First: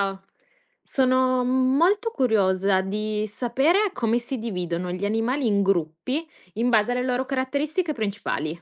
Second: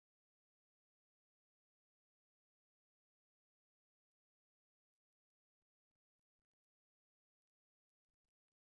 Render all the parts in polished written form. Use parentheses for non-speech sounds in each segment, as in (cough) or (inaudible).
Ciao. Sono molto curiosa di sapere come si dividono gli animali in gruppi in base alle loro caratteristiche principali.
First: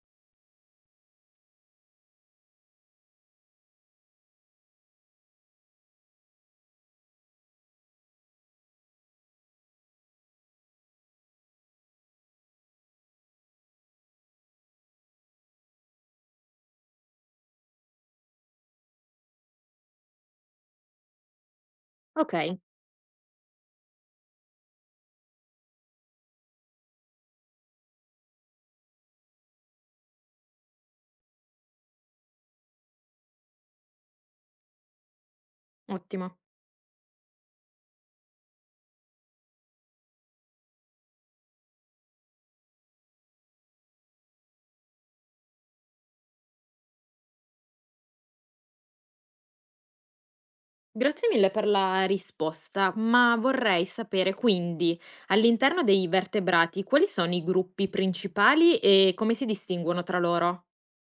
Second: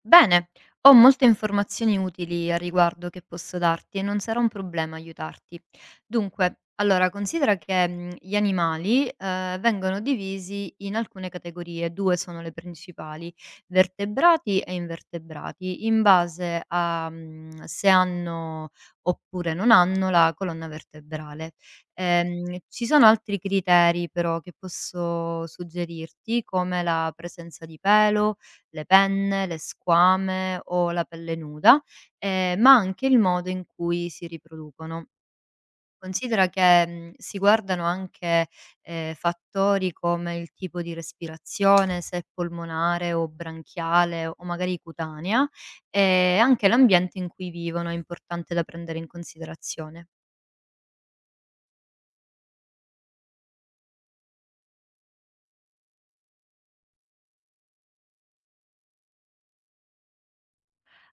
Bene, ho molte informazioni utili a riguardo che posso darti e non sarà un problema aiutarti. Dunque, allora, considera che gli animali vengono divisi in alcune categorie, due sono le principali, vertebrati e invertebrati, in base a se hanno oppure non hanno la colonna vertebrale. Ok. Ci sono altri criteri però che posso suggerirti, come la presenza di pelo, le penne, le squame o la pelle nuda, ma anche il modo in cui si riproducono. Ottimo. Considera che, si guardano anche, fattori come il tipo di respirazione, se è polmonare o branchiale o magari cutanea, e anche l'ambiente in cui vivono è importante da prendere in considerazione. Grazie mille per la risposta, ma vorrei sapere quindi all'interno dei vertebrati quali sono i gruppi principali e come si distinguono tra loro?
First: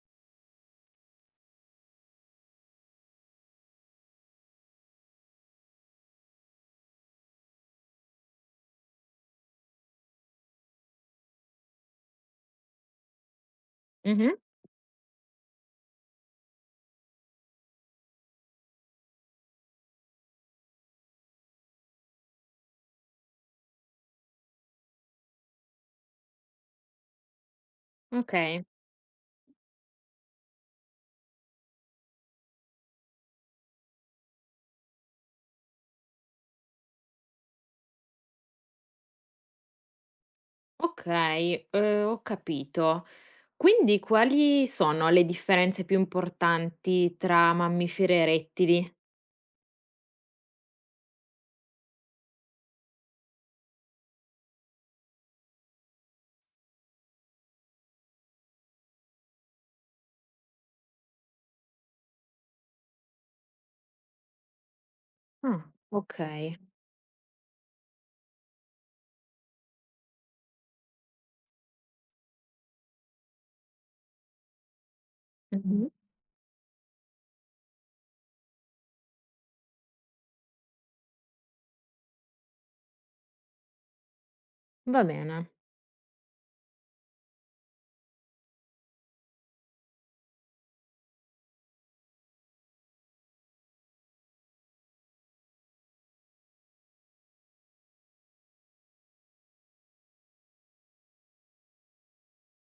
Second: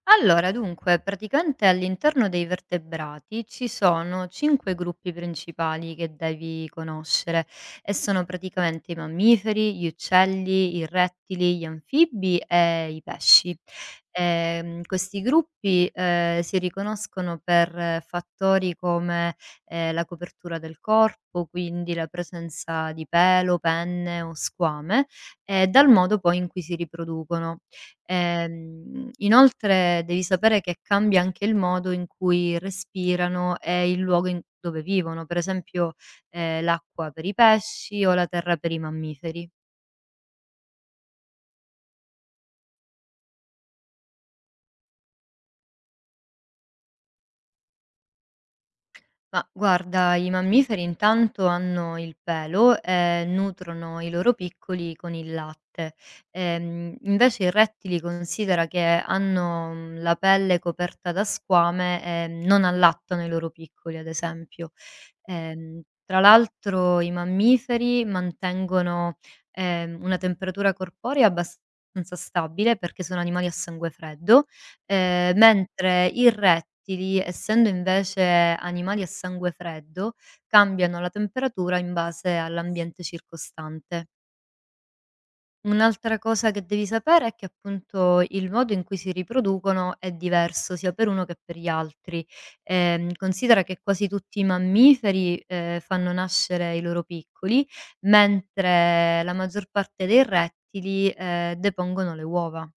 Allora, dunque, praticamente all'interno dei vertebrati ci sono cinque gruppi principali che devi conoscere e sono praticamente i mammiferi, gli uccelli, i rettili, gli anfibi e i pesci. Mhm. Questi gruppi si riconoscono per fattori come la copertura del corpo, quindi la presenza di pelo, penne o squame, e dal modo poi in cui si riproducono. Ok, Inoltre devi sapere che cambia anche il modo in cui respirano e il luogo in dove vivono, per esempio, l'acqua per i pesci o la terra per i mammiferi. ok, ho capito. Quindi quali sono le differenze più importanti tra mammiferi e rettili? Ma guarda, i mammiferi intanto hanno il pelo e nutrono i loro piccoli con il latte. Invece i rettili considera che hanno la pelle coperta da squame e non allattano i loro piccoli, ad esempio. Ah, Tra okay. l'altro i mammiferi mantengono una temperatura corporea abbastanza stabile perché sono animali a sangue freddo. Mh-mh. Mentre i rettili, essendo invece animali a sangue freddo, cambiano la temperatura in base all'ambiente circostante. Va bene, Un'altra cosa che devi sapere è che appunto il modo in cui si riproducono è diverso sia per uno che per gli altri. Considera che quasi tutti i mammiferi, fanno nascere i loro piccoli, mentre la maggior parte dei rettili, depongono le uova.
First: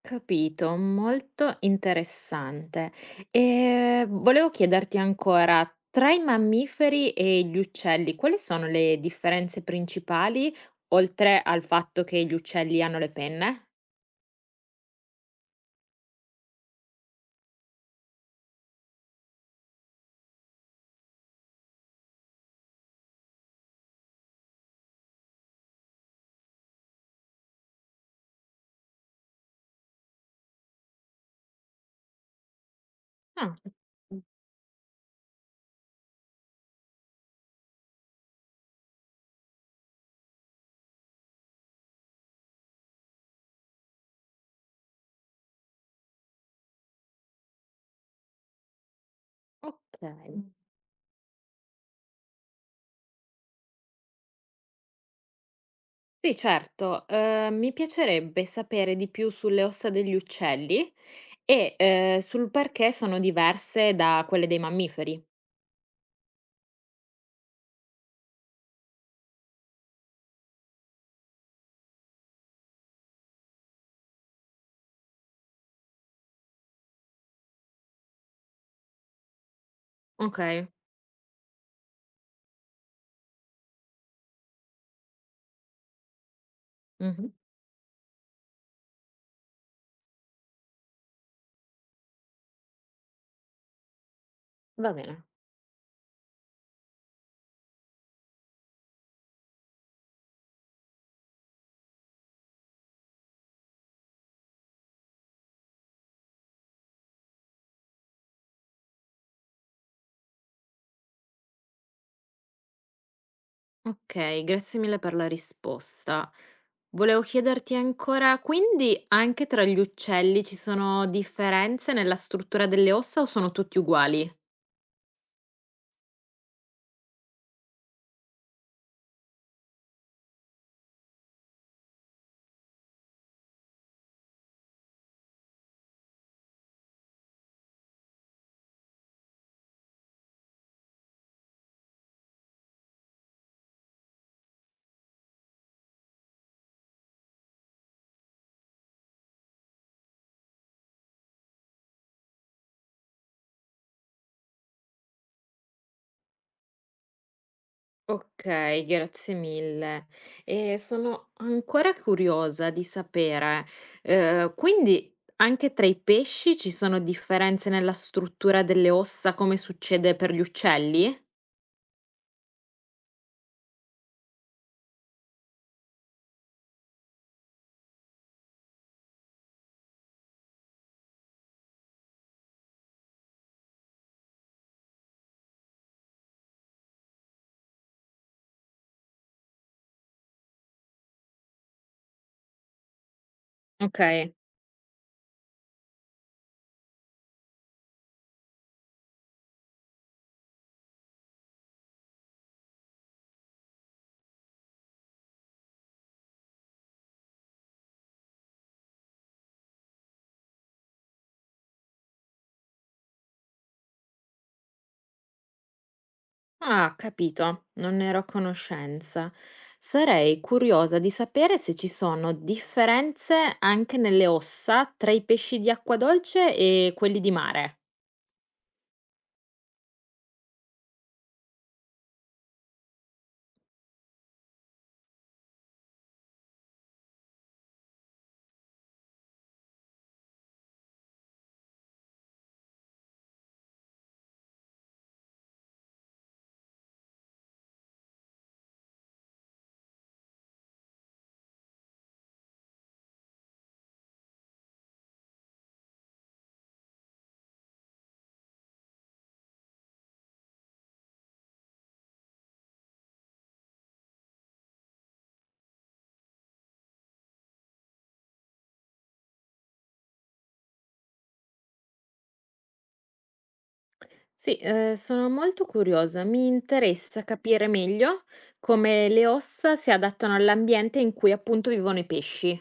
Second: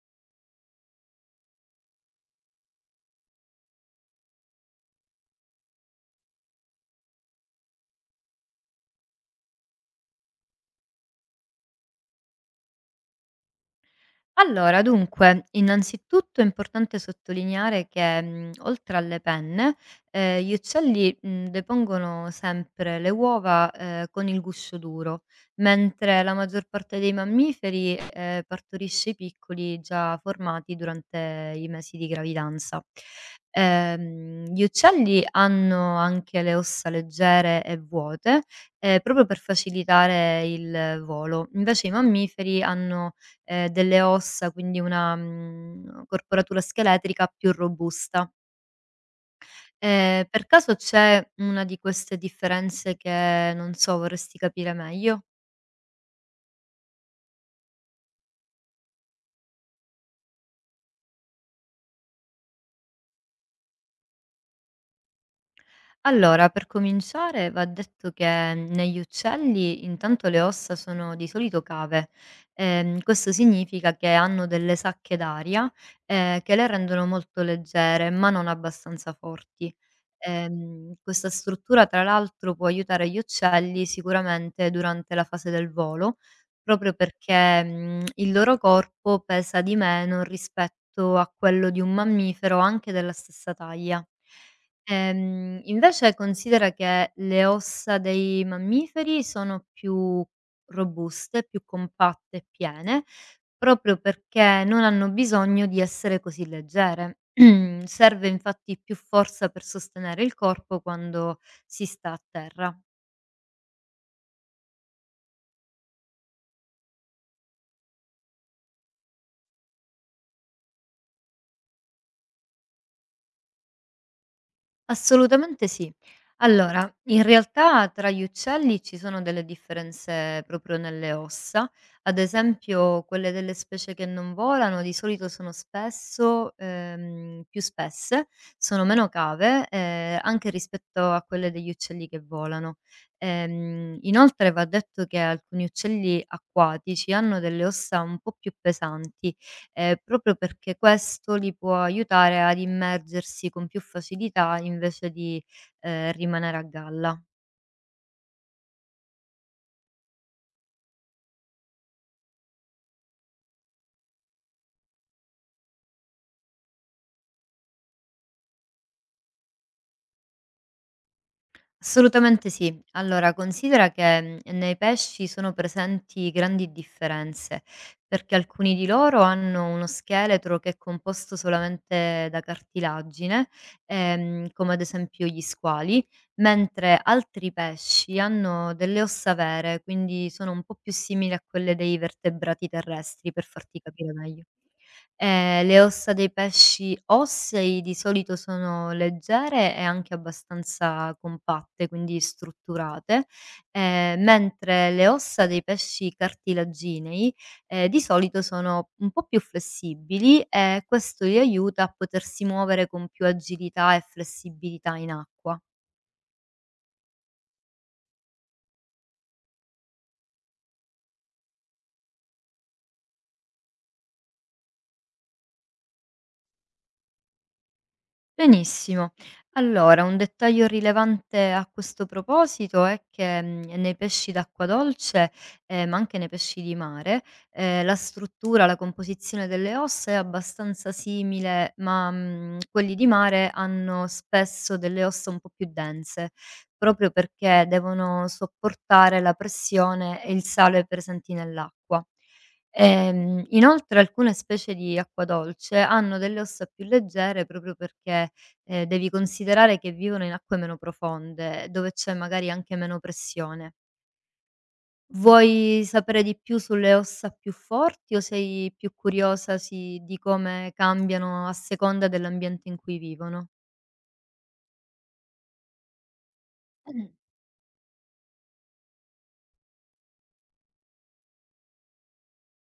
capito, molto interessante. Volevo chiederti ancora, tra i mammiferi e gli uccelli, quali sono le differenze principali, oltre al fatto che gli uccelli hanno le penne? Allora, dunque, innanzitutto è importante sottolineare che, oltre alle penne, gli uccelli, depongono sempre le uova, con il guscio duro, mentre la maggior parte dei mammiferi, partorisce i piccoli già formati durante i mesi di gravidanza. Ah, mh, Gli uccelli hanno anche le ossa leggere e vuote, proprio per facilitare il volo. Invece i mammiferi hanno delle ossa, quindi una corporatura scheletrica più robusta. Okay. Per caso c'è una di queste differenze che non so, vorresti capire meglio? Sì, certo, mi piacerebbe sapere di più sulle ossa degli uccelli e, sul perché sono diverse da quelle dei mammiferi. Allora, per cominciare va detto che negli uccelli intanto le ossa sono di solito cave. Questo significa che hanno delle sacche d'aria che le rendono molto leggere, ma non abbastanza forti. Okay. Questa struttura, tra l'altro, può aiutare gli uccelli sicuramente durante la fase del volo, proprio Mh-mh. perché il loro corpo pesa di meno rispetto a quello di un mammifero anche della stessa taglia. Va bene. Invece considera che le ossa dei mammiferi sono più robuste, più compatte e piene, proprio perché non hanno bisogno di essere così leggere. (clears throat) Serve infatti più forza per sostenere il corpo quando si sta a terra. Okay, grazie mille per la risposta. Volevo chiederti ancora, quindi anche tra gli uccelli ci sono differenze nella struttura delle ossa o sono tutti uguali? Assolutamente sì. Allora, in realtà tra gli uccelli ci sono delle differenze proprio nelle ossa, ad esempio quelle delle specie che non volano di solito sono spesso più spesse, sono meno cave anche rispetto a quelle degli uccelli che volano. Inoltre va detto che alcuni uccelli acquatici hanno delle ossa un po' più pesanti proprio perché questo li può aiutare ad immergersi con più facilità invece di, rimanere a galla. Okay, grazie mille. E sono ancora curiosa di sapere, quindi anche tra i pesci ci sono differenze nella struttura delle ossa come succede per gli uccelli? Assolutamente sì. Allora, considera che, nei pesci sono presenti grandi differenze, perché alcuni di loro hanno uno scheletro che è composto solamente da cartilagine, come ad esempio gli squali, mentre altri pesci hanno delle ossa vere, quindi sono un po' più simili a quelle dei vertebrati terrestri, per farti capire Okay. meglio. Le ossa dei pesci ossei di solito sono leggere e anche abbastanza compatte, quindi strutturate, mentre le ossa dei pesci cartilaginei, di solito sono un po' più flessibili e questo li aiuta a potersi muovere con più agilità e flessibilità in acqua. Ah, capito, non ne ero a conoscenza. Sarei curiosa di sapere se ci sono differenze anche nelle ossa tra i pesci di acqua dolce e quelli di mare. Benissimo. Allora, un dettaglio rilevante a questo proposito è che, nei pesci d'acqua dolce, ma anche nei pesci di mare, la struttura, la composizione delle ossa è abbastanza simile, ma, quelli di mare hanno spesso delle ossa un po' più dense, proprio perché devono sopportare la pressione e il sale presenti nell'acqua. Inoltre alcune specie di acquadolce hanno delle ossa più leggere proprio perché devi considerare che vivono in acque meno profonde, dove c'è magari anche meno pressione. Vuoi sapere di più sulle ossa più forti o sei più curiosa si di come cambiano a seconda dell'ambiente in cui vivono? Sì, sono molto curiosa, mi interessa capire meglio come le ossa si adattano all'ambiente in cui appunto vivono i pesci.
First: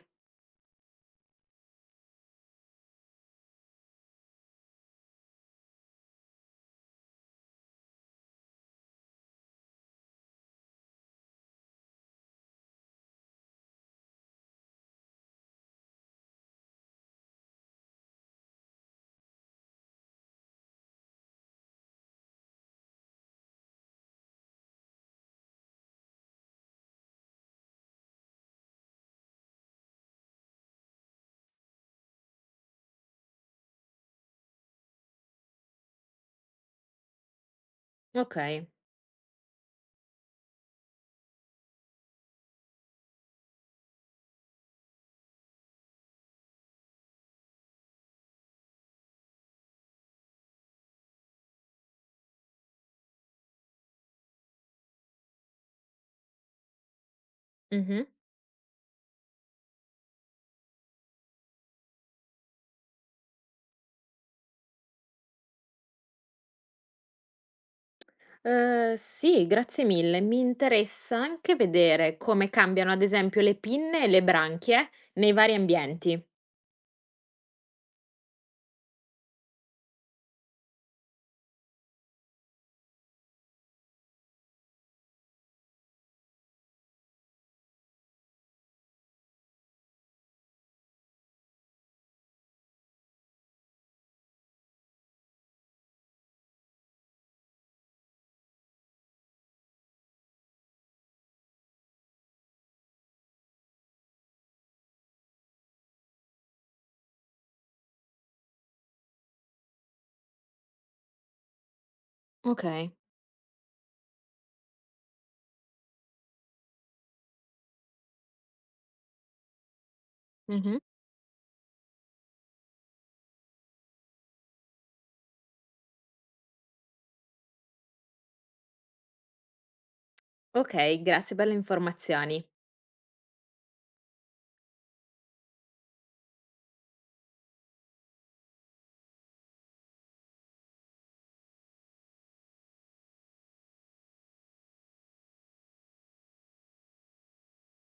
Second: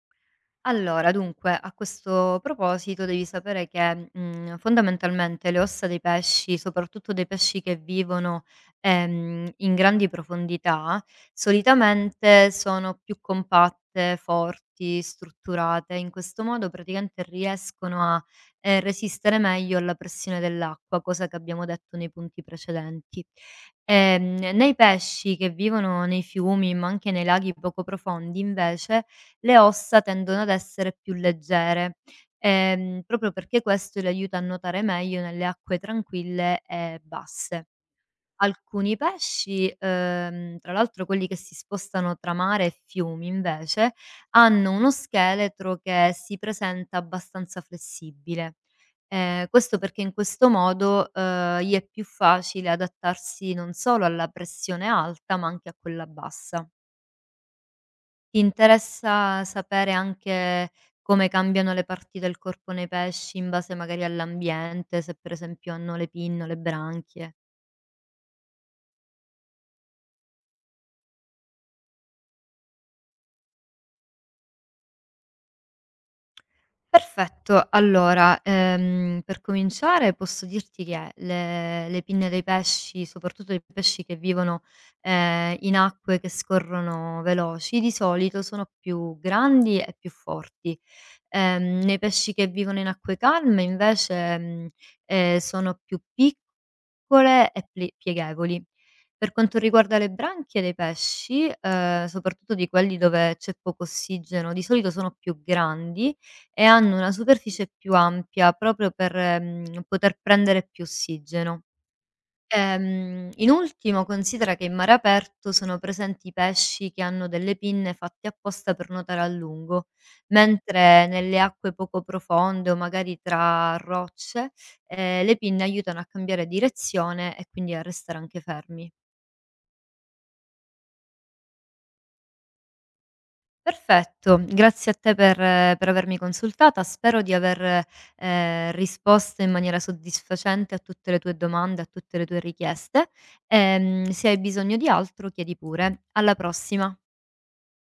Allora, dunque, a questo proposito devi sapere che, fondamentalmente le ossa dei pesci, soprattutto dei pesci che vivono, in grandi profondità, solitamente sono più compatte, forti, strutturate. In questo modo praticamente riescono a, resistere meglio alla pressione dell'acqua, cosa che abbiamo detto nei punti precedenti. Nei pesci che vivono nei fiumi, ma anche nei laghi poco profondi, invece, le ossa tendono ad essere più leggere, proprio perché questo le aiuta a nuotare meglio nelle acque tranquille e basse. Ok. Alcuni pesci, tra l'altro quelli che si spostano tra mare e fiumi invece, hanno uno scheletro che si presenta abbastanza flessibile. Questo perché in questo modo, gli è più facile adattarsi non solo alla pressione alta, ma anche a quella bassa. Mhm. Ti interessa sapere anche come cambiano le parti del corpo nei pesci in base magari all'ambiente, se per esempio hanno le pinne o le branchie? Sì, grazie mille. Mi interessa anche vedere come cambiano, ad esempio, le pinne e le branchie nei vari ambienti. Perfetto, allora, per cominciare posso dirti che le pinne dei pesci, soprattutto dei pesci che vivono, in acque che scorrono veloci, di solito sono più grandi e più forti. Nei pesci che vivono in acque calme invece, sono più piccoli piccole e pli pieghevoli. Per quanto riguarda le branchie dei pesci, soprattutto di quelli dove c'è poco ossigeno, di solito sono più grandi e hanno una superficie più ampia proprio per, poter prendere più ossigeno. Okay. In ultimo considera che in mare aperto sono presenti pesci che hanno delle pinne fatte apposta per nuotare a lungo, Mh-mh. mentre nelle acque poco profonde o magari tra rocce, le pinne aiutano a cambiare direzione e quindi a restare anche fermi. Okay, grazie per le informazioni. Perfetto, grazie a te per avermi consultata. Spero di aver, risposto in maniera soddisfacente a tutte le tue domande, a tutte le tue richieste. Se hai bisogno di altro chiedi pure. Alla prossima.